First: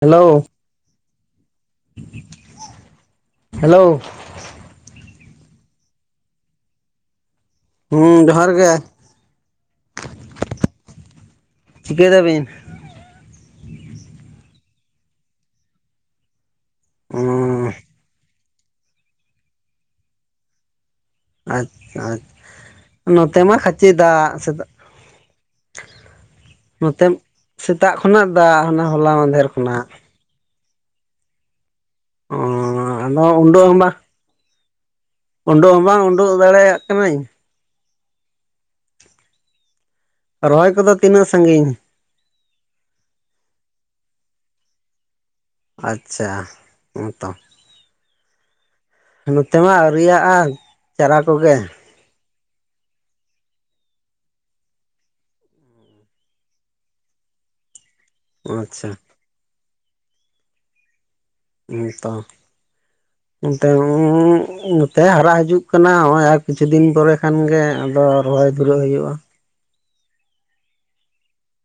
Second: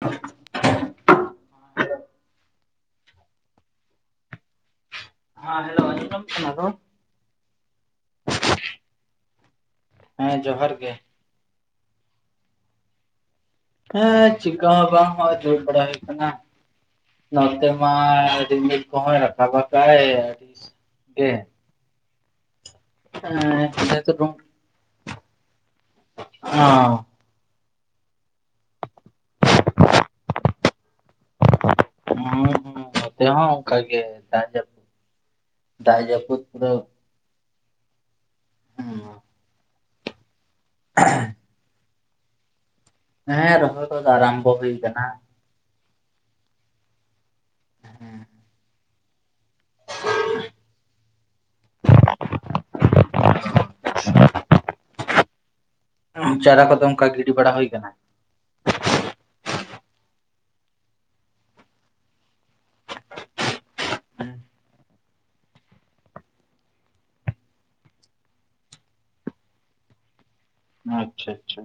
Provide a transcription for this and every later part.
Hello [inaudible] hello ᱦᱮᱸ hello ᱚᱸᱡᱚᱢᱚᱜ ᱠᱟᱱᱟ ᱨᱚᱲ ᱦᱩᱸ ᱡᱚᱦᱟᱨ ᱜᱮ᱾ ᱦᱮᱸ ᱡᱚᱦᱟᱨ ᱜᱮ᱾ ᱪᱤᱠᱟᱹᱭ ᱫᱟᱵᱤᱱ? ᱦᱮᱸ ᱪᱤᱠᱟ ᱦᱚᱸ ᱵᱟᱝ ᱦᱚᱸ ᱫᱟᱹᱲ ᱵᱟᱲᱟ ᱦᱩᱭ ᱟᱠᱟᱱᱟ᱾ ᱱᱚᱛᱮ ᱚᱸ ᱢᱟ ᱨᱤᱢᱤᱞ ᱠᱚᱦᱚᱸᱭ ᱨᱟᱠᱟᱵ ᱟᱠᱟᱭ ᱟᱹᱰᱤ ᱜᱮ᱾ ᱟᱪᱪᱷᱟ ᱟᱪᱪᱷᱟ ᱱᱚᱛᱮ ᱢᱟ ᱠᱷᱟᱪᱤ ᱫᱟᱜ ᱥᱮᱛᱟᱜ ᱱᱚᱛᱮ ᱥᱮᱛᱟᱜ ᱠᱷᱚᱱᱟᱜ ᱫᱟᱜ ᱚᱱᱟ ᱦᱚᱞᱟ ᱢᱟᱫᱷᱮᱨ ᱠᱷᱚᱱᱟᱜ᱾ ᱦᱚ ᱦᱚ ᱚᱸ ᱢᱚᱛᱮ ᱟᱫᱚ ᱦᱚᱸ ᱚᱱᱠ ᱜᱮ ᱫᱟ ᱡᱟᱯᱩᱫ ᱩᱰᱩᱜᱠ ᱦᱚᱸ ᱵᱟᱝ ᱩᱰᱩᱜᱠ ᱫᱟᱲᱮᱭᱟᱜ ᱠᱟᱹᱱᱟᱹᱧ᱾ ᱦᱩᱸ ᱨᱚᱦᱚᱭ ᱠᱚᱫᱚ ᱛᱤᱱᱟᱹᱜ ᱥᱟᱺᱜᱤᱧ? ᱦᱮᱸ ᱨᱚᱦᱚᱭ ᱫᱚ ᱟᱨᱟᱢᱵᱚ ᱦᱩᱭ ᱟᱠᱟᱱᱟ᱾ ᱟᱪᱪᱷᱟ ᱦᱮ ᱛᱚ ᱦᱮᱸ ᱱᱚᱛᱮ ᱢᱟ ᱟᱹᱣᱨᱤᱭᱟᱜᱼᱟ ᱪᱟᱨᱟ ᱠᱚᱜᱮ ᱪᱟᱨᱟ ᱠᱚᱫᱚ ᱚᱱᱠᱟ ᱜᱤᱰᱤ ᱵᱟᱲᱟ ᱦᱩᱭ ᱟᱠᱟᱱᱟ᱾ ᱟᱪᱪᱷᱟ ᱱᱮ ᱛᱚ [inaudible] ᱱᱚᱛᱮ ᱦᱟᱨᱟᱜ ᱦᱤᱡᱩᱜ ᱠᱟᱱᱟ ᱱᱚᱜ ᱟᱨ ᱠᱤᱪᱷᱩ ᱫᱤᱱ ᱯᱚᱨᱮ ᱠᱷᱟᱱ ᱜᱤ ᱟᱫᱚ ᱨᱚᱦᱚᱭ ᱵᱩᱨᱟᱹᱜ ᱦᱩᱭᱩᱜᱼᱟ᱾ ᱟᱪᱪᱷᱟ ᱟᱪᱪᱷᱟ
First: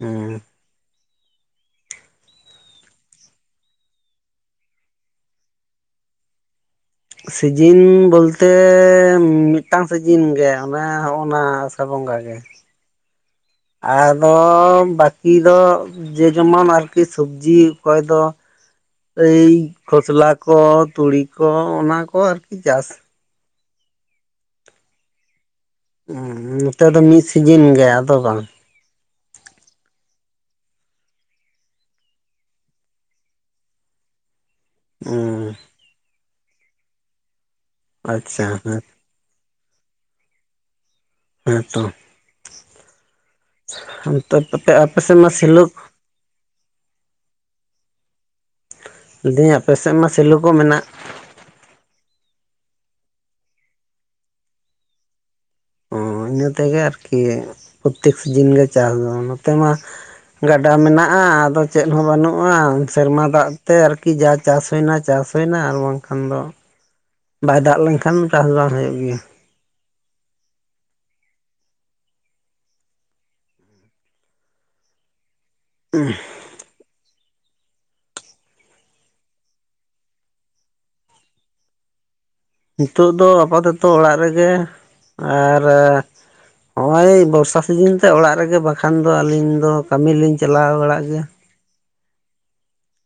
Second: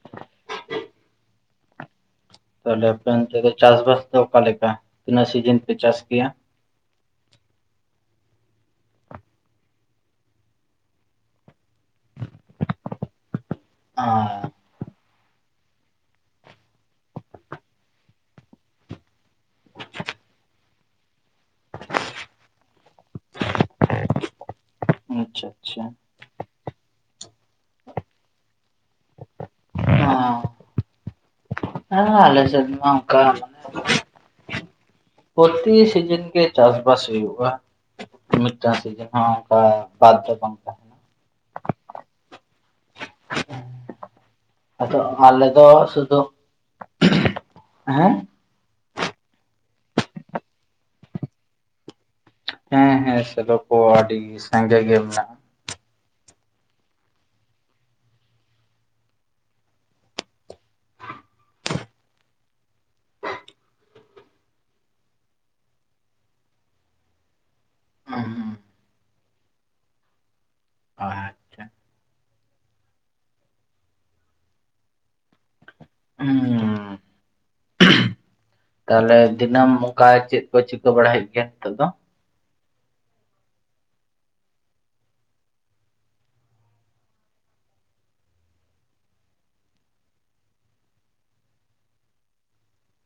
ᱦᱩᱸ ᱛᱟᱦᱞᱮ ᱟᱯᱮ ᱚᱱᱛᱮ ᱫᱚ ᱪᱟᱥᱵᱟᱥ ᱫᱚ ᱚᱠᱟ ᱞᱮᱠᱟ ᱛᱤᱱᱟᱹᱜ ᱥᱤᱡᱤᱱ ᱯᱮ ᱪᱟᱥ ᱜᱮᱭᱟ? ᱥᱤᱡᱤᱱ ᱵᱚᱞᱛᱮ ᱢᱤᱫᱴᱟᱝ ᱥᱤᱡᱤᱱ ᱜᱮ ᱚᱱᱟᱚᱱᱮ ᱦᱚᱜᱼ ᱱᱟ ᱟᱥᱟᱲ ᱵᱚᱸᱜᱟ ᱜᱮ᱾ ᱟᱫᱚ ᱟᱨ ᱵᱟᱠᱤ ᱫᱚ ᱡᱮ ᱡᱮᱢᱚᱱ ᱟᱨᱠᱤ ᱥᱚᱵᱡᱤ ᱚᱠᱚᱭ ᱫᱚ ᱮᱭ ᱠᱷᱚᱥᱞᱟ ᱠᱚ ᱛᱩᱲᱤ ᱠᱚ ᱚᱱᱟ ᱠᱚ ᱟᱨᱠᱤ ᱪᱟᱥ ᱟᱪᱪᱷᱟ ᱟᱪᱪᱷᱟ ᱱᱚᱛᱮ ᱫᱚ ᱢᱤᱫ ᱥᱤᱡᱤᱱ ᱜᱮ ᱟᱫᱚ ᱵᱟᱝ ᱟᱨ ᱟᱞᱮ ᱥᱮᱫ ᱢᱟ ᱚᱱᱠᱟ ᱦᱩᱸ ᱯᱚᱨᱛᱤ ᱥᱤᱡᱤᱱ ᱜᱮ ᱪᱟᱥᱵᱟᱥ ᱦᱩᱭᱩᱜᱼᱟ᱾ ᱟᱪᱪᱷᱟ ᱢᱤᱫᱴᱟᱝ ᱦᱮᱸ ᱥᱤᱡᱮᱱ ᱦᱚ ᱚᱱᱠᱟ ᱵᱟᱨ- ᱯᱮ ᱦᱮᱸᱛᱚ ᱟᱯᱮ ᱥᱮᱫ ᱢᱟ ᱥᱮᱞ ᱥᱩ ᱫᱚ ᱦᱮᱸ ᱞᱟᱹᱭᱫᱟᱹᱧ ᱟᱯᱮ ᱥᱮᱫ ᱢᱟ ᱥᱮᱞᱚ ᱠᱚ ᱢᱮᱱᱟᱜ ᱦᱮᱸ ᱦᱮᱸ ᱥᱮᱞᱚ ᱠᱚ ᱟᱹᱰᱤ ᱥᱟᱸᱜᱮ ᱜᱮ ᱢᱮᱱᱟᱜᱼᱟ᱾ ᱚ ᱤᱱᱟᱹ ᱛᱮᱜᱮ ᱟᱨᱠᱤ ᱯᱨᱚᱛᱮᱠ ᱥᱤᱡᱤᱱ ᱜᱮ ᱪᱟᱥ ᱫᱚ ᱱᱚᱛᱮ ᱢᱟ ᱜᱟᱰᱟ ᱢᱮᱱᱟᱜᱼᱟ ᱟᱫᱚ ᱪᱮᱫ ᱦᱚᱸ ᱵᱟᱹᱱᱩᱜᱼᱟ ᱥᱮᱨᱢᱟ ᱫᱟᱜ ᱛᱮ ᱟᱨᱠᱤ ᱡᱟ ᱪᱟᱥ ᱦᱩᱭᱮᱱᱟ ᱪᱟᱥ ᱦᱩᱭᱮᱱᱟ ᱟᱨ ᱵᱟᱝᱠᱷᱟᱱ ᱫᱚ ᱵᱟᱭ ᱫᱟᱜ ᱞᱮᱱᱠᱷᱟᱱ ᱪᱟᱥ ᱵᱟᱝ ᱦᱩᱭᱩᱜ ᱜᱮᱭᱟ᱾ ᱟᱪᱪᱷᱟ ᱩᱸ ᱦᱩᱸ ᱛᱟᱦᱚᱞᱮ ᱫᱤᱱᱟᱹᱢ ᱚᱱᱠᱟ ᱪᱮᱫ ᱠᱚ ᱪᱤᱠᱟᱹ ᱵᱟᱲᱟᱭᱮᱫ ᱜᱮᱭᱟ ᱱᱤᱛᱚᱜ ᱫᱚ? ᱱᱤᱛᱚᱜ ᱫᱚ ᱟᱯᱟᱛᱚᱛᱚ ᱚᱲᱟᱜ ᱨᱮᱜᱮ ᱟᱨ ᱦᱚᱜᱼᱚᱭ ᱵᱚᱨᱥᱟ ᱥᱤᱡᱤᱱ ᱛᱮ ᱚᱲᱟᱜ ᱨᱮᱜᱮ ᱵᱟᱠᱷᱟᱱ ᱫᱚ ᱟᱹᱞᱤᱧ ᱫᱚ ᱠᱟᱹᱢᱤ ᱞᱤᱧ ᱪᱟᱞᱟᱣ ᱵᱟᱲᱟᱜ ᱜᱮᱭᱟ᱾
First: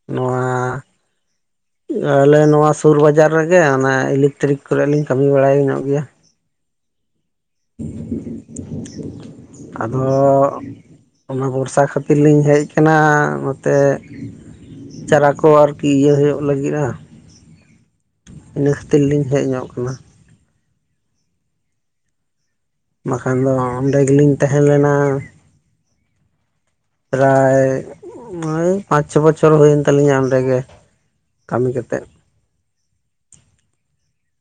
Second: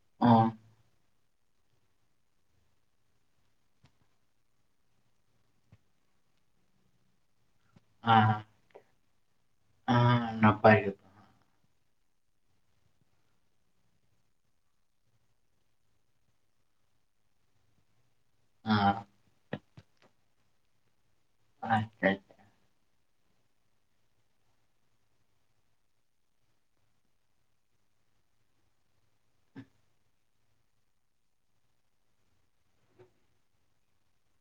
ᱱᱚᱣᱟ ᱟᱞᱮ ᱱᱚᱣᱟ ᱥᱩᱨ ᱵᱟᱡᱟᱨ ᱨᱮᱜᱮ ᱚᱱᱮ ᱤᱞᱮᱠᱴᱨᱤᱠ ᱠᱚᱨᱮ ᱞᱤᱧ ᱠᱟᱹᱢᱤ ᱵᱟᱲᱟᱭ ᱧᱚᱜ ᱜᱮᱭᱟ᱾ [inaudible] [inaudible] ᱱᱟᱯᱟᱭ ᱜᱮ ᱟᱫᱚ ᱟᱪᱪᱷᱟ ᱚᱱᱟ ᱵᱷᱚᱨᱥᱟ ᱠᱷᱟᱹᱛᱤᱨ ᱞᱤᱧ ᱦᱮᱡ ᱟᱠᱟᱱᱟ ᱱᱚᱛᱮ ᱪᱟᱨᱟ ᱠᱚ ᱟᱨᱠᱤ ᱤᱭᱟᱹ ᱦᱩᱭᱩᱜ ᱞᱟᱹᱜᱤᱫᱼᱟ ᱵᱮᱥ ᱛᱮᱛ ᱞᱤᱧ ᱦᱮᱡ ᱧᱚᱜ ᱟᱠᱟᱱᱟ ᱟᱪᱪᱷᱟ ᱟᱪᱪᱷᱟ ᱵᱟᱠᱷᱟᱱ ᱫᱚ ᱚᱸᱰᱮ ᱜᱮᱞᱤᱧ ᱛᱟᱦᱮᱸ ᱞᱮᱱᱟ ᱯᱨᱟᱭ ᱳᱭ ᱯᱟᱸᱪ ᱪᱷᱚ ᱵᱚᱪᱷᱚᱨ ᱦᱩᱭᱮᱱ ᱛᱟᱞᱤᱧᱟ ᱚᱸᱰᱮᱜᱮ ᱠᱟᱹᱢᱤ ᱠᱟᱛᱮᱫ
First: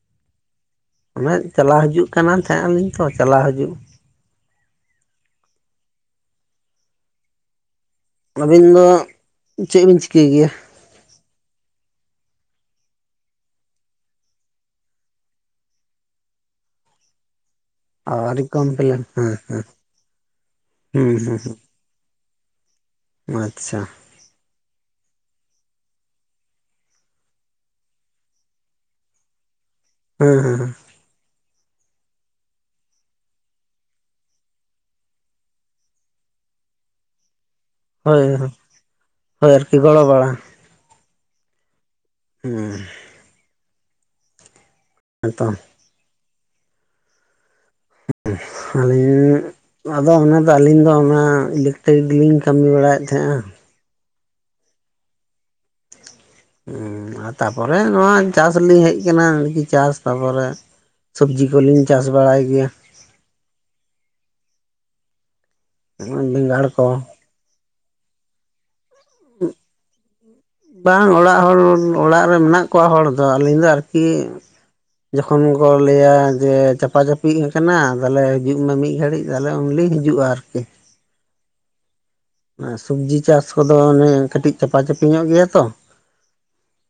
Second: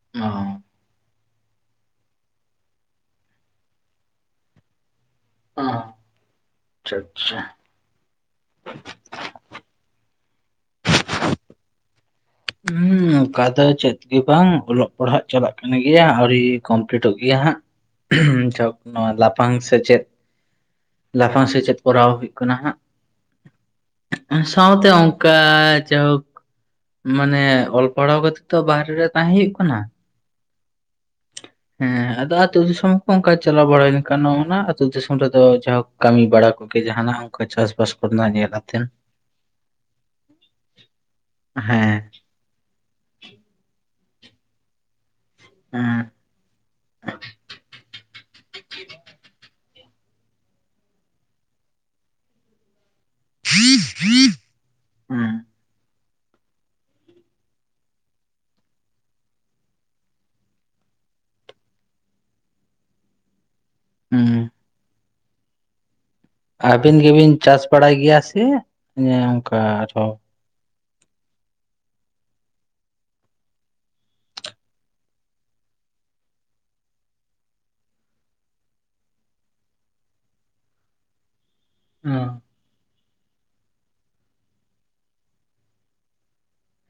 ᱟᱪᱪᱷᱟ ᱚᱱᱮ ᱪᱟᱞᱟᱣ ᱦᱤᱡᱩᱜ ᱠᱟᱱ ᱛᱟᱦᱮᱸᱱᱟ ᱞᱤᱧ ᱛᱚ ᱪᱟᱞᱟᱣ ᱦᱤᱡᱩᱜ ᱟᱪᱪᱷᱟ ᱟᱪᱪᱷᱟ ᱟᱹᱵᱤᱱ ᱫᱚ ᱪᱮᱫ ᱵᱤᱱ ᱪᱤᱠᱟᱹᱭ ᱜᱮᱭᱟ ᱦᱩᱸ ᱚᱱᱠᱟ ᱫᱚ ᱪᱮᱫ ᱜᱮ ᱵᱟᱝ ᱚᱞᱚᱜ ᱯᱟᱲᱦᱟᱜ ᱪᱟᱞᱟᱜ ᱠᱟᱱ ᱜᱮᱭᱟ ᱟᱹᱣᱨᱤ ᱠᱚᱢᱯᱞᱤᱴᱚᱜ ᱜᱮᱭᱟ ᱦᱟᱸᱜ ᱟᱹᱣᱨᱤ ᱡᱚᱠ ᱱᱚ ᱠᱚᱢᱯᱞᱮᱱ ᱦᱮᱸ ᱞᱟᱯᱷᱟᱝ ᱥᱮᱪᱮᱫ ᱦᱩᱸ ᱞᱟᱯᱷᱟᱝ ᱥᱮᱪᱮᱫ ᱠᱚᱨᱟᱣ ᱦᱩᱭᱩᱜ ᱠᱟᱱᱟ ᱦᱩᱸ ᱟᱪᱪᱷᱟ ᱦᱟᱸᱜ ᱥᱟᱶᱛᱮ ᱚᱱᱠᱟ ᱡᱟᱭᱦᱳᱠ ᱢᱟᱱᱮ ᱚᱞᱯᱚ ᱯᱚᱲᱚᱣ ᱜᱚᱛᱮ ᱵᱟᱨᱦᱨᱮ ᱨᱮ ᱛᱟᱦᱮᱸᱳ ᱠᱟᱱᱟ ᱦᱮᱸ ᱦᱮᱸ ᱦᱮᱸ ᱦᱮᱸ ᱟᱫᱚ ᱟ ᱟᱹᱛᱩ ᱫᱤᱥᱚᱢ ᱦᱚᱸ ᱚᱱᱠᱟ ᱪᱟᱞᱟᱣ ᱵᱟᱲᱮᱱ ᱠᱟᱱᱟᱟᱱ ᱚᱱᱟ ᱟᱹᱛᱩ ᱫᱤᱥᱚᱢ ᱨᱮᱫᱚ ᱡᱟᱦᱚᱠ ᱠᱟᱹᱢᱤ ᱵᱟᱲᱟ ᱠᱚᱜᱮ ᱡᱟᱦᱟᱱᱟᱜ ᱚᱱᱠᱟ ᱪᱟᱥᱼᱵᱟᱥ ᱦᱳᱭ ᱠᱚᱨᱮᱱᱟᱜ ᱧᱮᱞ ᱠᱟᱛᱮᱱ ᱦᱳᱭ ᱟᱨᱠᱤ ᱜᱚᱲᱚ ᱵᱟᱲᱟ ᱦᱮᱸ ᱦᱩᱸ ᱮᱫᱚᱢ [unintelligible] [unintelligible] ᱟᱫᱚ ᱚᱱᱟ ᱫᱚ ᱟᱹᱞᱤᱧ ᱫᱚ ᱚᱱᱟ ᱤᱞᱤᱠᱴᱤᱨᱤᱠ ᱜᱮ [unintelligible] ᱞᱤᱱᱤᱜ ᱠᱟᱹᱢᱤ ᱵᱟᱲᱟᱭᱮᱫ ᱛᱟᱦᱮᱸᱼᱟ ᱦᱮᱸ ᱦᱮᱸ ᱛᱟᱨᱯᱚᱨᱮ ᱱᱚᱣᱟ ᱪᱟᱥ ᱞᱤᱧ ᱦᱮᱡ ᱟᱠᱟᱱᱟ ᱱᱟᱭᱠᱤ ᱪᱟᱥ ᱛᱟᱨᱯᱚᱨᱮ ᱥᱚᱵᱽᱡᱤ ᱠᱚᱞᱤᱧ ᱪᱟᱥ ᱵᱟᱲᱟᱭ ᱜᱮᱭᱟ ᱦᱮᱸ [unintelligible] ᱟᱹᱵᱤᱱ ᱜᱮᱵᱤᱱ ᱪᱟᱥ ᱵᱟᱲᱟᱭ ᱜᱮᱭᱟ ᱥᱮ ᱮ ᱚᱱᱠᱟ ᱟᱨᱦᱚᱸ ᱵᱟᱝ ᱚᱲᱟᱜ ᱦᱚᱲ ᱚᱲᱟᱜ ᱨᱮ ᱢᱮᱱᱟᱜ ᱠᱚᱣᱟ ᱦᱚᱲ ᱫᱚ ᱟᱹᱞᱤᱧ ᱫᱚ ᱟᱨᱠᱤ ᱡᱚᱠᱷᱚᱱ ᱠᱚ ᱞᱟᱹᱭᱟ ᱡᱮ ᱪᱟᱯᱟ ᱪᱟᱯᱤᱜ ᱟᱠᱟᱱᱟ ᱛᱟᱦᱚᱞᱮ ᱦᱤᱡᱩᱜ ᱢᱮ ᱢᱤᱫ ᱜᱷᱟᱹᱲᱤᱡ ᱛᱟᱦᱚᱞᱮ ᱩᱱᱞᱤᱧ ᱦᱤᱡᱩᱜᱼᱟ ᱟᱨᱠᱤ ᱚ ᱥᱚᱵᱡᱤ ᱪᱟᱥ ᱠᱚᱫᱚ ᱚᱱᱮ ᱠᱟᱹᱴᱤᱡ ᱪᱟᱯᱟ ᱪᱟᱯᱤ ᱧᱚᱜ ᱜᱮᱭᱟ ᱛᱚ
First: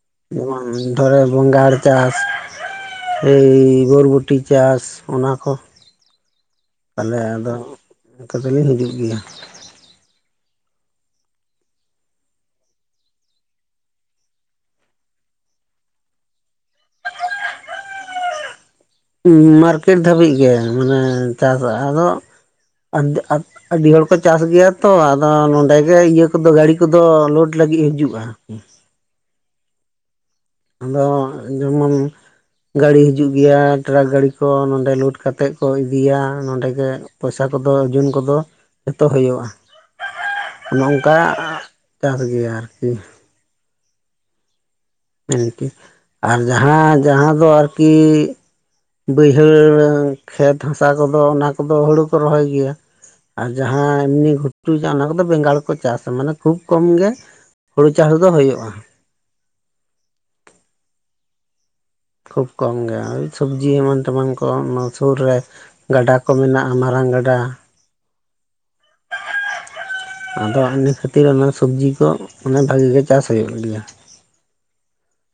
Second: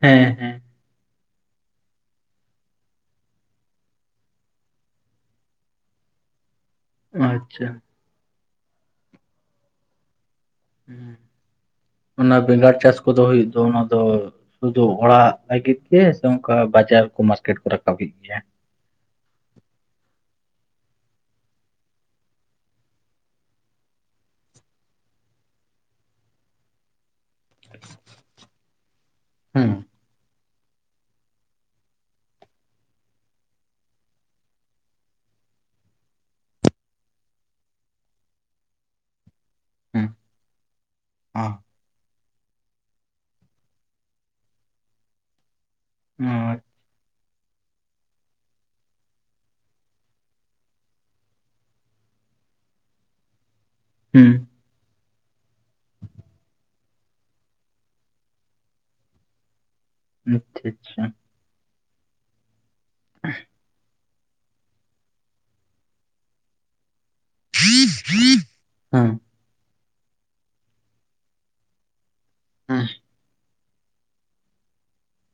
ᱦᱮᱸ ᱦᱮᱸ ᱡᱮᱢᱚᱱ ᱫᱷᱚᱨᱮ ᱵᱚᱸᱜ ᱟᱨ ᱪᱟᱥ [inaudible] ᱮᱭ ᱵᱚᱨᱵᱩᱴᱤ ᱪᱟᱥ ᱚᱱᱟ ᱠᱚ ᱛᱟᱦᱚᱞᱮ ᱟᱫᱚ ᱟᱪᱪᱷᱟ ᱱᱮᱛᱚᱜ ᱫᱚᱞᱤᱧ ᱦᱤᱡᱩᱜ ᱜᱮᱭᱟ ᱚᱱᱟ ᱵᱮᱸᱜᱟᱲ ᱪᱟᱥ ᱠᱚᱫᱚ ᱦᱩᱭᱩᱜ ᱫᱚ ᱚᱱᱟ ᱫᱚ ᱥᱩᱫᱩ ᱚᱲᱟᱜ ᱞᱟᱹᱜᱤᱫ ᱜᱮ ᱥᱮ ᱚᱱᱠᱟ ᱵᱟᱡᱟᱨ ᱠᱚ ᱢᱟᱨᱠᱮᱴ ᱠᱚ ᱨᱟᱠᱟᱵ ᱜᱮᱭᱟ ᱢᱟᱨᱠᱮᱴ ᱫᱷᱟᱹᱵᱤᱡ ᱜᱮ ᱢᱟᱱᱮ ᱪᱟᱥᱟ ᱟᱫᱚ [unintelligible] ᱟᱹᱰᱤ ᱦᱚᱲ ᱠᱚ ᱪᱟᱥ ᱜᱮᱭᱟ ᱛᱚ ᱟᱫᱚ ᱱᱚᱰᱮ ᱜᱮ ᱤᱭᱟᱹ ᱠᱚᱫᱚ ᱜᱟᱹᱲᱤ ᱠᱚᱫᱚ ᱟᱯᱞᱳᱰ ᱞᱟᱹᱜᱤᱫ ᱦᱤᱡᱩᱜᱼᱟ ᱦᱮᱸ ᱟᱫᱚ ᱡᱮᱢᱚᱱ [unintelligible] ᱜᱰᱤᱤ ᱦᱤᱡᱩᱜ ᱜᱮᱭᱟ ᱴᱮᱨᱟᱠ ᱜᱟᱹᱰᱤᱤ ᱠᱚ ᱱᱚᱸᱰᱮ ᱞᱳᱰ ᱠᱟᱛᱮᱮᱫ ᱠᱚ ᱤᱫᱤᱭᱟ ᱱᱚᱸᱰᱮ ᱜᱮ ᱯᱚᱭᱥᱟ ᱠᱚᱫᱚ ᱡᱩᱱ ᱠᱚᱫᱚ ᱡᱚᱛᱚ ᱦᱩᱭᱩᱜᱼᱟ ᱦᱩᱸ [unintelligible] ᱠᱟ ᱚ ᱪᱟᱥ ᱜᱮᱭᱟ ᱟᱨᱠᱤ ᱟᱨᱠᱤ ᱚ ᱟᱨ ᱡᱟᱦᱟᱸ ᱡᱟᱦᱟᱸ ᱫᱚ ᱟᱨᱠᱤ ᱵᱟᱹᱭᱦᱟᱹᱲ ᱠᱷᱮᱛ ᱦᱟᱥᱟ ᱠᱚᱫᱚ ᱚᱱᱟ ᱠᱚᱫᱚ ᱦᱩᱲᱩ ᱠᱚ ᱨᱚᱦᱚᱭ ᱜᱮᱭᱟ᱾ ᱟᱨ ᱡᱟᱦᱟᱸ ᱮᱢᱱᱤ ᱦᱩᱸ ᱜᱩᱴ ᱚᱱᱟ ᱠᱚᱫᱚ ᱵᱮᱸᱜᱟᱲ ᱠᱚ ᱪᱟᱥᱟ᱾ ᱢᱟᱱᱮ ᱠᱷᱩᱵ ᱠᱚᱢ ᱜᱮ ᱦᱩᱲᱩ ᱪᱟᱥ ᱫᱚ ᱦᱩᱭᱩᱜᱼᱟ᱾ ᱟᱪᱷᱟ ᱟᱪᱷᱟ ᱠᱷᱩᱵᱽ ᱠᱚᱢ ᱜᱮᱭᱟ ᱥᱚᱵᱽᱡᱤ ᱮᱢᱟᱱ ᱛᱮᱢᱟᱱ ᱠᱚ ᱚᱱᱟ ᱥᱩᱨ ᱨᱮ ᱜᱟᱰᱟ ᱠᱚ ᱢᱮᱱᱟᱜᱼᱟ ᱢᱟᱨᱟᱝ ᱜᱟᱰᱟ᱾ [inaudible] ᱦᱩᱸ ᱟᱫᱚ ᱤᱱᱟ ᱠᱷᱟᱹᱛᱤᱨ ᱚᱱᱟ ᱥᱚᱵᱽᱡᱤ ᱠᱚ ᱚᱱᱟ ᱦᱩᱸ ᱵᱷᱟᱹᱜᱤ ᱜᱮ ᱪᱟᱥ ᱦᱩᱭᱩᱜ ᱜᱮᱭᱟ᱾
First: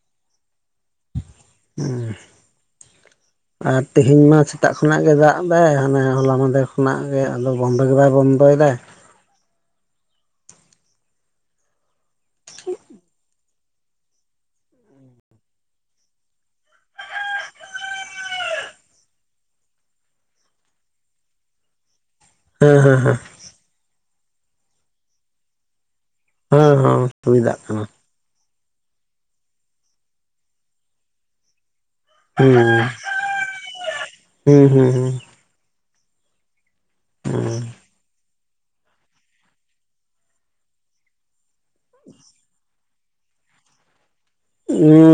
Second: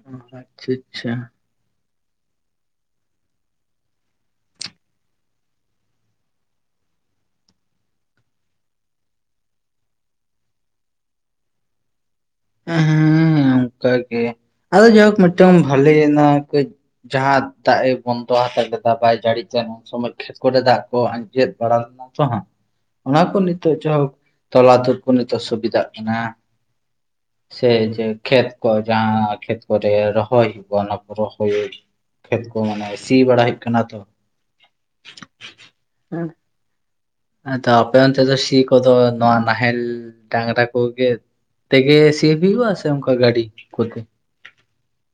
ᱚ ᱟᱪᱷᱟ ᱟᱪᱷᱟ ᱦᱮᱸ [inaudible] ᱟᱨ ᱛᱮᱦᱮᱧ ᱢᱟ ᱥᱮᱛᱟᱜ ᱠᱷᱚᱱᱟᱜ ᱜᱮ ᱫᱟᱜ ᱮᱫᱟᱭ, ᱦᱟᱱᱮ ᱦᱚᱞᱟ ᱢᱟᱦᱫᱮᱨ ᱠᱷᱚᱱᱟᱜ ᱜᱮ ᱟᱫᱚ ᱵᱚᱱᱫᱚ ᱜᱮ ᱵᱟᱭ ᱵᱚᱱᱫᱚᱭᱮᱫᱟᱭ᱾ ᱦᱮᱸ ᱦᱮᱸ ᱚᱱᱠ ᱜᱮ ᱟᱫᱚ ᱡᱟᱭᱦᱳᱠ ᱢᱤᱫᱴᱟᱝ ᱵᱷᱟᱞᱮ ᱚᱱᱟ ᱡᱟᱦᱟᱸ ᱫᱟᱜ ᱮ ᱵᱚᱱᱫᱚ ᱦᱟᱛᱟᱣ ᱞᱮᱫᱟ ᱵᱟᱭ ᱡᱟᱹᱲᱤ ᱛᱟᱦᱮ ᱩᱱ ᱥᱚᱢᱚᱭ ᱪᱮᱫ ᱠᱚᱨᱮ ᱫᱟᱜ ᱠᱚ ᱟᱸᱡᱮᱫ ᱵᱟᱲᱟ ᱞᱮᱱᱟ? ᱠᱟᱦᱟᱸᱜ ᱦᱮᱸ ᱦᱮᱸ ᱚᱱᱟ ᱠᱚ ᱱᱤᱛᱚᱜ ᱡᱟᱭᱦᱳᱠ ᱛᱚᱞᱟᱛᱩᱨ ᱠᱚ ᱱᱤᱛᱚᱜ ᱥᱩᱵᱤᱫᱷᱟᱜ ᱠᱟᱱᱟ ᱦᱮᱸ ᱦᱮᱸ ᱦᱩᱭ ᱫᱟᱜ ᱥᱮ ᱠᱟᱱᱟ ᱡᱮ ᱠᱷᱮᱛ ᱠᱚ ᱡᱟᱦᱟᱸ ᱠᱷᱮᱛ ᱠᱚᱨᱮ ᱨᱚᱦᱚᱭ ᱦᱵ ᱚᱱᱟ ᱠᱚ ᱨᱚᱭ ᱠᱷᱮᱛ ᱦᱩᱸ ᱠᱚ ᱢᱟᱱᱮ ᱥᱤ ᱵᱟᱲᱟ ᱦᱩᱭᱩᱜ ᱠᱟᱱᱟ ᱛᱚ᱾ ᱦᱩᱸ ᱦᱩᱸ ᱦᱩᱸ ᱟ ᱟᱯᱮ ᱚᱱᱛᱮ ᱫᱚ ᱥᱤ ᱠᱚᱫᱚ ᱱᱚᱣᱟ ᱱᱟᱦᱮᱞ ᱰᱟᱝᱨᱟ ᱠᱚᱜᱮ ᱛᱮᱜᱮ ᱥᱤᱯ ᱦᱩᱭᱩᱜᱼᱟ ᱥᱮ ᱚᱱᱠᱟ ᱜᱟᱹᱰᱤ ᱠᱚᱛᱮ?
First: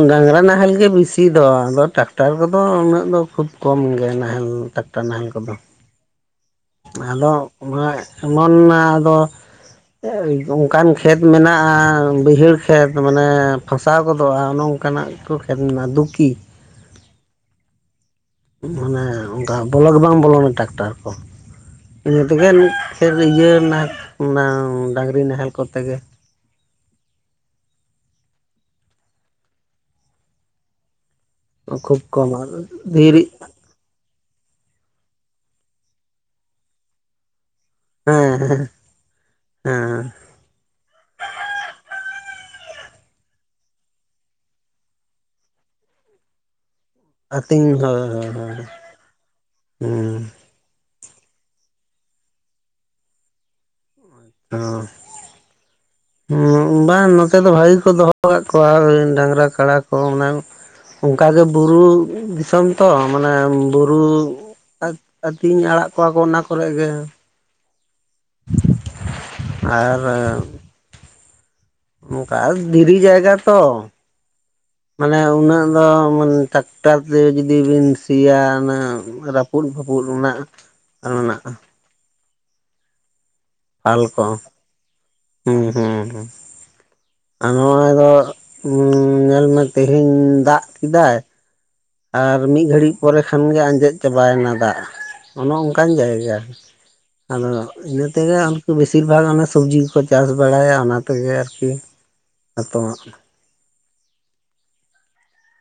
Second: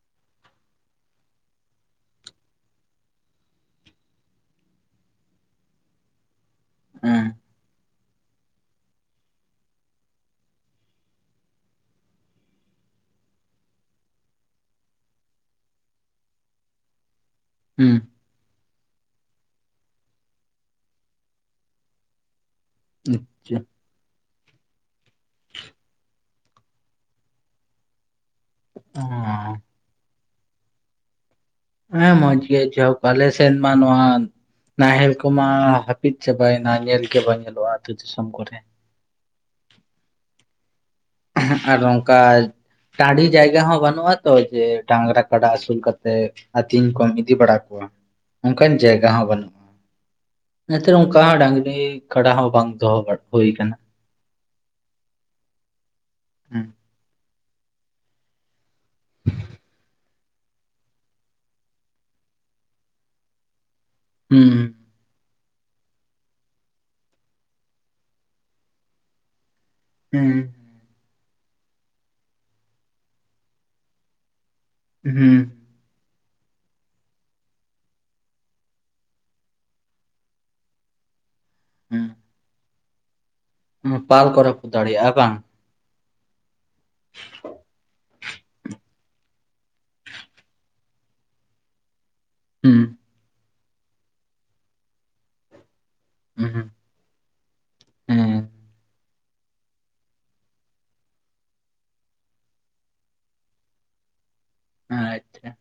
ᱰᱟᱝᱨᱟ ᱱᱟᱦᱮᱞ ᱜᱮ ᱵᱤᱥᱤ ᱫᱚ ᱟᱫᱚ ᱴᱨᱟᱠᱴᱟᱨ ᱠᱚᱫᱚ ᱩᱱᱟᱹᱜ ᱫᱚ ᱠᱷᱩᱵ ᱠᱚᱢ ᱜᱮ ᱱᱟᱦᱮᱞ ᱛᱟ ᱱᱟᱦᱮᱞ ᱠᱚᱫᱚ᱾ ᱦᱮᱸ ᱟᱫᱚ ᱮᱢᱚᱱ ᱟᱫᱚ ᱚᱱᱠᱟᱱ ᱠᱷᱮᱛ ᱢᱮᱱᱟᱜᱼᱟ ᱵᱟᱹᱭᱦᱟᱹᱲ ᱠᱷᱮᱛ ᱢᱟᱱᱮ ᱯᱷᱟᱥᱟᱣ ᱜᱚᱫᱚᱜᱼᱟ᱾ ᱚᱱᱮ ᱚᱱᱠᱟᱱᱟᱜ ᱜᱮ ᱠᱚ ᱠᱷᱮᱛ ᱮᱱᱟ ᱫᱷᱩᱠᱤ ᱦᱮᱸ ᱢᱟᱱᱮ ᱚᱱᱠᱟ ᱵᱚᱞᱚ ᱵᱟᱝ ᱵᱚᱞᱚᱱᱟ ᱴᱟᱠᱴᱟᱨ ᱠᱚ ᱤᱱᱟᱹ ᱛᱮᱜᱮ ᱯᱷᱮᱨ ᱤᱭᱟᱹ ᱟᱪᱪᱷᱟ ᱱᱟᱦᱮᱞ ᱚᱱᱟ ᱰᱟᱝᱨᱤ ᱱᱟᱦᱮᱞ ᱠᱚᱛᱮ ᱜᱮ ᱚᱹᱻ ᱠᱷᱩᱵ ᱦᱮᱸ ᱠᱚᱢ ᱢᱚᱸᱡᱽ ᱜᱮ ᱡᱚᱠ ᱫᱷᱤᱨᱤ ᱟᱞᱮ ᱥᱮᱱ ᱢᱟ ᱱᱚᱣᱟ ᱱᱟᱦᱮᱞ ᱠᱚᱢᱟ ᱦᱟᱹᱯᱤᱫ ᱪᱟᱵᱟᱭᱮᱱᱟ᱾ ᱧᱮᱞ ᱜᱮ ᱵᱟᱝ ᱧᱮᱞᱚᱜᱼᱟ᱾ ᱟᱹᱛᱩ ᱫᱤᱥᱚᱢ ᱦᱮᱸ ᱠᱚᱨᱮ ᱦᱮᱸ ᱦᱮᱸ ᱦᱮᱸᱜ ᱟᱨ ᱱᱚᱝᱠᱟ ᱴᱟᱺᱰᱤ ᱡᱟᱭᱜᱟ ᱦᱚᱸ ᱵᱟᱹᱱᱩᱜᱼᱟ ᱛᱚ, ᱡᱮ ᱰᱟᱝᱨᱟ ᱠᱟᱰᱟ ᱟᱹᱥᱩᱞ ᱠᱟᱛᱮᱫ ᱟᱹᱛᱤᱧ ᱠᱚᱢ ᱤᱫᱤ ᱵᱟᱲᱟ ᱟᱹᱛᱤᱧ ᱠᱚᱣᱟ᱾ ᱦᱳᱭ ᱦᱳᱭ ᱦᱳᱭ ᱚᱱᱠᱟᱱ ᱡᱟᱭᱜᱟ ᱦᱚᱸ ᱵᱟᱹᱱᱩᱜᱼᱟ᱾ ᱦᱩᱸ ᱮᱱᱛᱮ ᱚᱱᱠᱟ ᱰᱟᱝᱨᱤ ᱠᱟᱰᱟ ᱦᱚᱸ ᱵᱟᱝ ᱫᱚᱦᱚ ᱦᱩᱭᱩ ᱟᱠᱟᱱᱟ᱾ ᱚᱸ ᱦᱩᱸ ᱵᱟᱝ ᱱᱚᱛᱮ ᱱᱚᱛᱮ ᱫᱚ ᱵᱷᱟᱜᱤ ᱠᱚ ᱫᱚᱦᱚ ᱟᱠᱟᱟᱜ ᱠᱚᱣᱟ ᱰᱟᱝᱨᱟ- ᱠᱟᱰᱟ ᱠᱚ ᱚᱱᱠᱟ ᱜᱮ ᱵᱩᱨᱩ ᱫᱤᱥᱚᱢ ᱛᱚ ᱢᱟᱱᱮ ᱵᱩᱨᱩ ᱟ ᱟᱹᱛᱤᱧ ᱟᱲᱟᱜ ᱠᱚᱣᱟ ᱠᱚ ᱚᱱᱟ ᱠᱚᱨᱮ ᱜᱮ᱾ ᱟᱨ ᱦᱩᱸ ᱚᱱᱠᱟ ᱫᱷᱤᱨᱤ ᱡᱟᱭᱜᱟ ᱛᱚ ᱢᱟᱱᱮ ᱦᱩᱸ ᱩᱱᱟᱹᱜ ᱟ ᱫᱚ ᱢᱟᱱᱮ ᱴᱨᱟᱠᱴᱟᱨ ᱛᱮ ᱡᱩᱫᱤ ᱵᱤᱱ ᱥᱤᱭᱟ ᱚᱱᱟ ᱨᱟᱹᱯᱩᱫ ᱯᱷᱟᱹᱯᱩᱫ ᱨᱮᱱᱟᱜ ᱢᱮᱱᱟᱜᱼᱟ᱾ ᱦᱮᱸ ᱯᱟᱨ ᱠᱚᱨᱚ ᱠᱚ ᱫᱟᱲᱮᱭᱟᱜᱼᱟ ᱵᱟᱝ ᱦᱩᱸ ᱟᱨ ᱱᱚᱜᱼᱚᱭ ᱫᱚ ᱧᱮᱞ ᱢᱮ ᱛᱮᱦᱮᱧ ᱫᱟᱜ ᱠᱮᱫᱟᱭ ᱟᱨ ᱢᱤᱫ ᱦᱩᱸ ᱜᱷᱟᱹᱲᱤᱡ ᱯᱚᱨᱮ ᱠᱷᱟᱱᱜᱮ ᱟᱸᱡᱮᱫ ᱪᱟᱵᱟᱭᱮᱱᱟ ᱫᱟᱜ᱾ ᱚᱱᱮ ᱚᱱᱠᱟᱱ ᱡᱟᱭᱜᱟ ᱦᱩᱸ ᱟᱫᱚ ᱤᱱᱟᱹ ᱛᱮᱜᱮ ᱦᱮᱸ ᱩᱱᱠᱩ ᱵᱤᱥᱤᱨ [unintelligible] ᱚᱱᱮ ᱥᱚᱵᱡᱤ ᱠᱚᱠᱚ ᱪᱟᱥ ᱵᱟᱲᱟᱭᱟ ᱚᱱᱟ ᱛᱮᱜᱮ ᱟᱨᱠᱤ ᱱᱤᱛᱚᱢᱟᱜ ᱟᱪᱪᱷᱟ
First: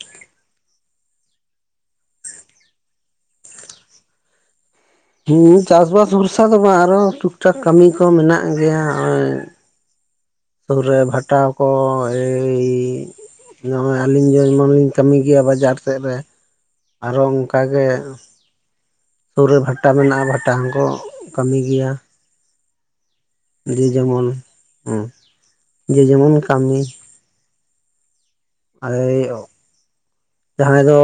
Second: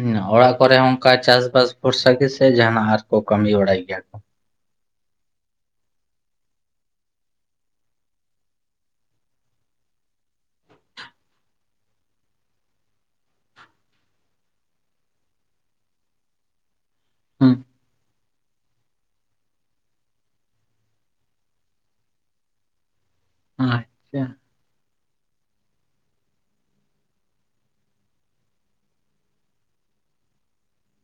ᱦᱮ ᱚᱲᱟᱜ ᱠᱚᱨᱮ ᱦᱚᱸ ᱚᱱᱠᱟ ᱪᱟᱥᱵᱟᱥ ᱵᱷᱚᱨᱥᱟ ᱜᱮ ᱥᱮ ᱡᱟᱦᱱᱟᱜ ᱟᱨ ᱠᱚ ᱠᱟᱹᱢᱤ ᱵᱟᱲᱟᱭ ᱜᱮᱭᱟ ᱠᱚ ᱦᱮᱸ ᱪᱟᱥᱵᱟᱥ ᱵᱷᱚᱨᱥᱟ ᱫᱚ ᱵᱟᱝ ᱟᱨᱚ ᱴᱩᱠ ᱴᱟᱠ ᱠᱟᱹᱢᱤ ᱠᱚ ᱢᱮᱱᱟᱜ ᱜᱮᱭᱟ ᱱᱚᱜᱚᱭ ᱥᱩᱨ ᱨᱮ ᱵᱷᱟᱴᱟᱣ ᱠᱚ ᱮᱭ ᱱᱚᱜᱼᱚᱭ ᱟᱹᱞᱤᱧ ᱡᱮᱢᱚᱱ ᱞᱤᱧ ᱠᱟᱹᱢᱤ ᱜᱮᱭᱟ ᱵᱟᱡᱟᱨ ᱥᱮᱫ ᱨᱮ ᱟᱨᱚ ᱦᱩᱸ ᱚᱱᱠᱟᱜ ᱜᱮ ᱥᱩᱨ ᱨᱮ ᱵᱷᱟᱴᱟ ᱢᱮᱱᱟᱜᱼᱟ ᱵᱷᱟᱴᱟ ᱦᱚᱸᱠᱚ ᱠᱟᱹᱢᱤ ᱜᱮᱭᱟ ᱞᱤ ᱟᱪᱪᱷᱟ ᱡᱮᱢᱚᱱ ᱦᱩ ᱡᱮ ᱡᱮᱢᱚᱱ ᱠᱟᱹᱢᱤ [inaudible] ᱟᱭᱚᱜ ᱡᱟᱦᱟᱸᱭ ᱫᱚ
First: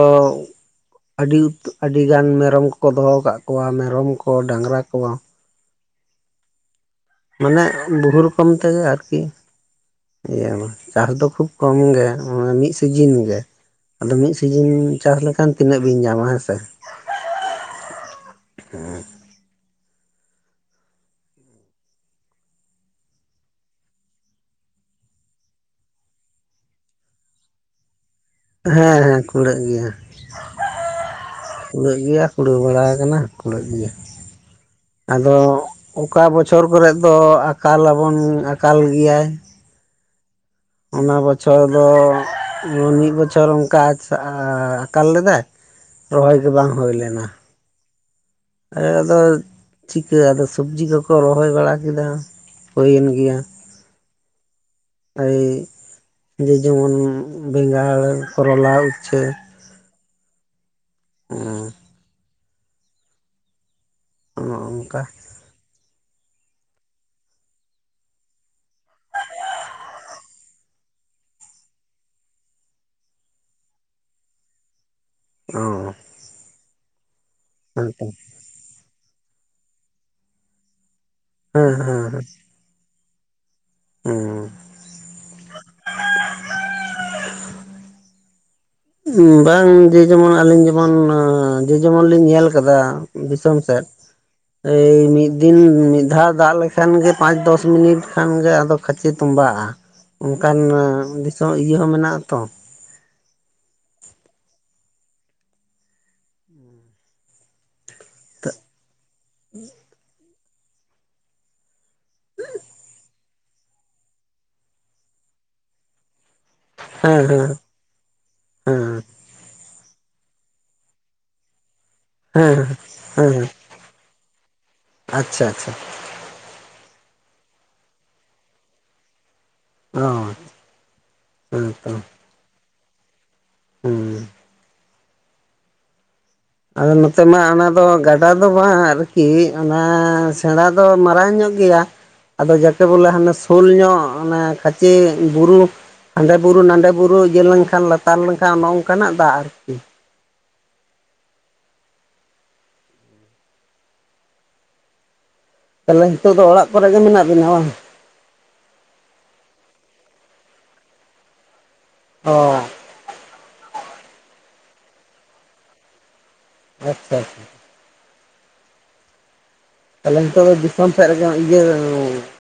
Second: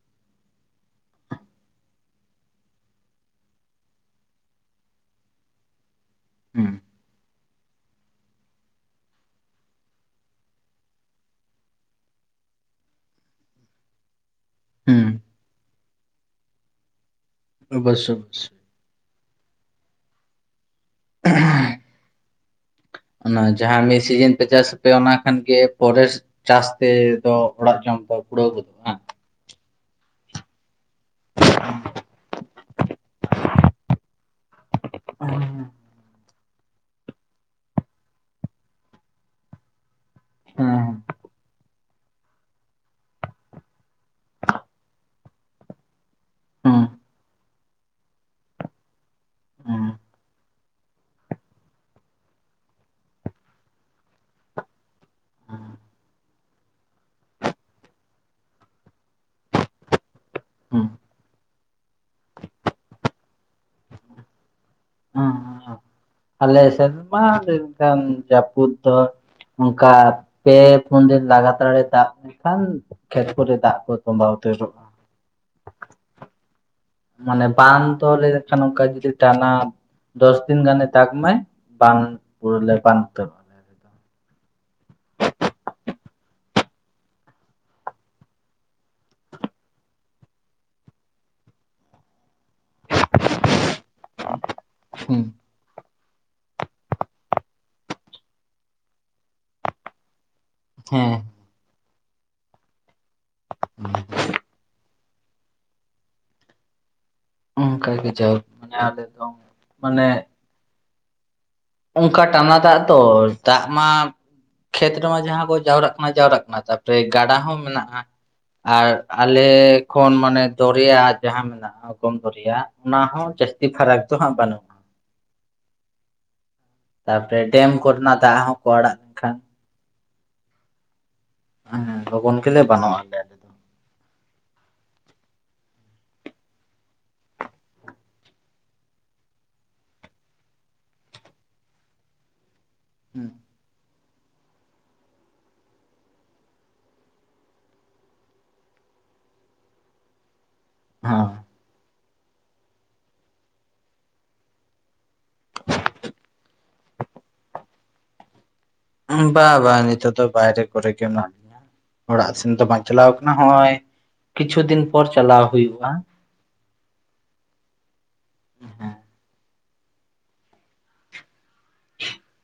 ᱟᱹᱰᱤ ᱩᱛ ᱟᱹᱰᱤ ᱜᱟᱱ ᱢᱮᱨᱚᱢ ᱠᱚ ᱫᱚᱦᱚ ᱟᱠᱟᱫ ᱠᱚᱣᱟ ᱢᱮᱨᱚᱢ ᱠᱚ ᱰᱟᱝᱨᱟ ᱠᱚᱣᱟ ᱦᱩᱸ ᱢᱟᱱᱮ ᱵᱩᱦᱩ ᱨᱚᱠᱚᱢ ᱛᱮᱜᱮ ᱟᱨᱠᱤ ᱤᱭᱟᱹ ᱪᱟᱥ ᱫᱚ ᱠᱷᱩᱵ ᱠᱚᱢ ᱜᱮ ᱢᱟᱱᱮ ᱢᱤᱫ ᱥᱤᱡᱤᱱ ᱜᱮ ᱟᱫᱚ ᱢᱤᱫ ᱥᱤᱡᱤᱱ ᱦᱩᱸ ᱪᱟᱥ ᱞᱮᱠᱷᱟᱱ ᱛᱤᱱᱟᱹᱜ ᱵᱤᱱ ᱧᱟᱢᱟ ᱦᱮᱸᱥᱮ ᱚᱵᱚᱥᱚ [unintelligible] ᱦᱮᱸ [unintelligible] ᱚᱱᱟ ᱡᱟᱦᱟᱸ ᱢᱤᱜ ᱥᱤᱡᱤᱱ ᱯᱮ ᱪᱟᱥ ᱟᱯᱮ ᱚᱱᱟ ᱠᱷᱟᱱ ᱜᱮ ᱯᱚᱨᱮᱨ ᱪᱟᱥ ᱛᱮ ᱫᱚ ᱚᱲᱟᱜ ᱡᱚᱢ ᱠᱚ ᱦᱮᱸ ᱦᱮᱸ ᱠᱩᱲᱟᱹᱜ ᱜᱮᱭᱟ, ᱠᱩᱲᱟᱹᱜ ᱜᱮᱭᱟ ᱠᱩᱲᱟᱹᱣ ᱵᱟᱲᱟ ᱟᱠᱟᱱᱟ᱾ ᱠᱩᱲᱟᱹᱜ ᱜᱮ ᱦᱮᱸ ᱟᱫᱚ ᱚᱠᱟ ᱵᱚᱪᱷ [inaudible] ᱪᱷᱚᱨ ᱠᱚᱨᱮᱜ ᱫᱚ ᱟᱠᱟᱞ ᱟᱵᱚᱱ ᱟᱠᱟᱞ ᱜᱮᱭᱟᱭ᱾ ᱦᱮᱸ ᱚᱱᱟ ᱵᱚᱪᱷᱚᱨ ᱫᱚ ᱢᱤᱫ ᱵᱚᱪᱷᱚᱨ ᱚᱱᱠᱟ ᱟᱠᱟᱞ ᱞᱮᱫᱟᱭ? ᱨᱚᱦᱚᱭ ᱜᱮ ᱵᱟᱝ ᱦᱮᱸ ᱦᱳᱭ ᱞᱮᱱᱟ᱾ ᱮᱻᱟ ᱟᱫᱚ ᱦᱮᱸ ᱪᱤᱠᱟᱹ ᱟᱫᱚ ᱥᱚᱵᱡᱤ ᱠᱚᱠᱚ ᱨᱚᱦᱚᱭ ᱵᱟᱲᱟ ᱠᱮᱫᱟ ᱦᱩᱭᱮᱱ ᱜᱮᱭᱟ᱾ ᱮᱭ ᱡᱮ ᱡᱮᱢᱚᱱ ᱵᱮᱸᱜᱟᱲ, ᱠᱚᱨᱚᱞᱟ ᱩᱪᱪᱷᱟᱹᱼᱼ ᱦᱮᱸ ᱮᱸᱻ ᱚᱸᱱᱮ ᱚᱝᱠᱟ ᱦᱮᱸ ᱦᱮᱸ ᱟᱞᱮ ᱥᱮᱨᱢᱟ ᱞᱮᱱᱠᱟᱱ ᱡᱟᱹᱯᱩᱫ ᱫᱚ ᱚᱱᱠᱟ ᱯᱮ, ᱯᱩᱱ ᱫᱤᱱ ᱞᱟᱜᱟᱛᱟᱨ ᱮ ᱫᱟᱜ ᱞᱮᱱᱠᱷᱟᱱ ᱠᱷᱮᱛ ᱠᱚᱨᱮ ᱫᱟᱜ ᱠᱚᱭ ᱛᱚᱸᱵᱟ ᱩᱛᱟᱹᱨᱚᱜᱼᱟ᱾ ᱚᱸᱻ ᱢᱟᱱᱮ ᱵᱟᱱ ᱛᱚᱞᱮᱠᱷᱟᱱ ᱚᱱᱠᱟ ᱡᱩᱫᱤ ᱛᱟᱱᱟ ᱫᱚᱥ ᱫᱤᱱ ᱜᱟᱱᱮ ᱫᱟᱜ ᱢᱟᱭᱼᱼ ᱦᱮᱸ ᱵᱟᱱ ᱦᱮᱸ ᱯᱩᱨ ᱞᱮᱠᱷᱟᱱ ᱛᱚᱼᱼ ᱩᱸ [unintelligible] ᱩᱸ ᱵᱟᱝ ᱜᱮ ᱡᱮᱢᱚᱱ ᱟᱹᱞᱤᱧ ᱡᱮᱢᱚᱱ ᱡᱮ ᱡᱮᱢᱚᱱ ᱞᱤᱧ ᱧᱮᱞ ᱟᱠᱟᱫᱟ ᱫᱤᱥᱚᱢ ᱥᱮᱫ ᱮᱭ ᱦᱮᱸ ᱢᱤᱫ ᱫ ᱫᱤᱱ ᱢᱤᱫ ᱫᱷᱟᱣ ᱫᱟᱜ ᱞᱮᱠᱷᱟᱱ ᱜᱮ ᱯᱟᱸᱪ ᱫᱚᱥ ᱢᱤᱱᱤᱴ ᱠᱷᱟᱱ ᱜᱮ ᱟᱫᱚ ᱠᱷᱟᱪᱮ ᱛᱩᱸᱢᱵᱟᱜᱼᱟ᱾ ᱚᱱᱠᱟᱱ ᱦᱮᱸ ᱫᱤᱥᱚᱢ ᱤᱭᱟᱹ ᱦᱚᱸ ᱢᱮᱱᱟᱜᱼᱟ ᱛᱚ [unintelligible] ᱚᱱᱠᱟ ᱜᱮ ᱡᱟᱣ ᱠᱷᱚᱱᱟᱜ ᱟᱞᱮ ᱫᱚ ᱢᱟᱱᱮ ᱚᱱᱠᱟ ᱴᱟᱸᱱᱟ ᱫᱟᱜ ᱛᱚ ᱫᱟᱜ ᱢᱟ ᱠᱷᱮᱛ ᱨᱮᱢᱟ ᱡᱟᱦᱟᱸ ᱠᱚ ᱡᱟᱣᱨᱟᱜ ᱠᱟᱱᱟ ᱡᱟᱣᱨᱟᱜ ᱠᱟᱱᱟ ᱛᱟᱯᱚᱨ [unintelligible] ᱨᱮ ᱦᱮᱸ ᱜᱟᱰᱟ ᱦᱮᱸ ᱦᱚᱸ ᱢᱮᱱᱟᱜᱼᱟ ᱟᱨ ᱦᱮᱸ ᱟᱞᱮ ᱠᱷᱚᱱ ᱢᱟᱱᱮ ᱫᱚᱨᱭᱟ ᱡᱟᱦᱟᱸ ᱢᱮᱱᱟᱜᱼᱟ ᱚᱜᱚᱢ ᱫᱚᱨᱭᱟ ᱦᱮᱸ ᱚᱱᱟ ᱦᱚᱸ ᱦᱮᱸ ᱦᱮᱸ ᱡᱟᱹᱥᱛᱤ ᱯᱷᱟᱨᱟᱠ ᱫᱚ ᱦᱟᱸᱜ ᱵᱟᱹᱱᱩᱜᱼᱟ ᱟᱪᱪᱷᱟ ᱟᱪᱪᱷᱟ᱾ ᱛᱟᱯᱚᱨᱮ ᱰᱮᱢ ᱠᱚᱨᱮᱱᱟᱜ ᱫᱟᱜ ᱦᱚᱸᱠᱚ ᱟᱲᱟᱜ ᱞᱮᱱᱠᱷᱟᱱ ᱚᱸ᱾ ᱦᱮᱸ [unintelligible] ᱜᱮᱞᱮ ᱵᱟᱱᱚᱜ-ᱟ᱾ ᱩᱹᱻ᱾ ᱟᱫᱚ ᱱᱚᱛᱮ ᱢᱟ ᱚᱱᱟ ᱫᱚ ᱜᱟᱰᱟ ᱫᱚ ᱵᱟᱝ ᱟᱨ ᱠᱤ ᱚᱱᱟ ᱥᱮᱬᱟ ᱫᱚ ᱢᱟᱨᱟᱝ ᱧᱚᱜ ᱜᱮᱭᱟ᱾ [inaudible] ᱟᱫᱚ ᱡᱟᱠᱮ ᱵᱚᱞᱮ ᱦᱟᱱᱮ ᱥᱳᱞ ᱧᱚᱜ ᱠᱟᱢᱤ ᱵᱩᱨᱩ ᱦᱟᱸᱰᱮ ᱵᱩᱨᱩ ᱱᱟᱱᱰᱮ ᱵᱩᱨᱩ ᱤᱭᱟᱹ ᱞᱮᱱ ᱠᱷᱟᱱ ᱞᱟᱛᱟᱨ ᱞᱮ ᱱᱠᱷᱟᱱ ᱚᱱ ᱱᱚᱝᱠᱟ ᱱᱟᱜ ᱫᱟᱜ ᱟᱨ ᱠᱤ᱾ ᱦᱚᱸ᱾ ᱛᱟᱦᱚᱞᱮ ᱱᱤᱛᱚᱜ ᱫᱚ ᱚᱲᱟᱜ ᱠᱚᱨᱮ ᱜᱮ ᱢᱮᱱᱟᱜ ᱵᱤᱱᱟ ᱵᱟᱝ? ᱦᱩᱸ ᱵᱟᱝ ᱵᱟᱝ ᱱᱤᱛᱚᱜ ᱫᱚ ᱵᱟᱭᱨᱮ ᱠᱚᱨᱮ ᱜᱮ ᱢᱮᱱᱟᱜ ᱞᱤᱧᱟ ᱚᱲᱟᱜ ᱚ ᱥᱮᱱ ᱫᱚ ᱵᱟᱝ ᱪᱟᱞᱟᱣ ᱠᱟᱱᱟ ᱦᱚᱸᱜ-ᱚᱭ ᱠᱤᱪᱷᱩ ᱫᱤᱱ ᱯᱚᱨ ᱪᱟᱞᱟᱣ ᱦᱩᱭᱩᱜ-ᱟ᱾ ᱟᱪᱷᱟ ᱾ ᱦᱮᱸ᱾ ᱛᱟᱦᱮᱞᱮ ᱱᱤᱛᱚᱜ ᱫᱚ ᱫᱤᱥᱚᱢ ᱥᱮᱫ ᱨᱮᱜᱮ ᱤᱭᱟᱹ ᱚ-ᱻ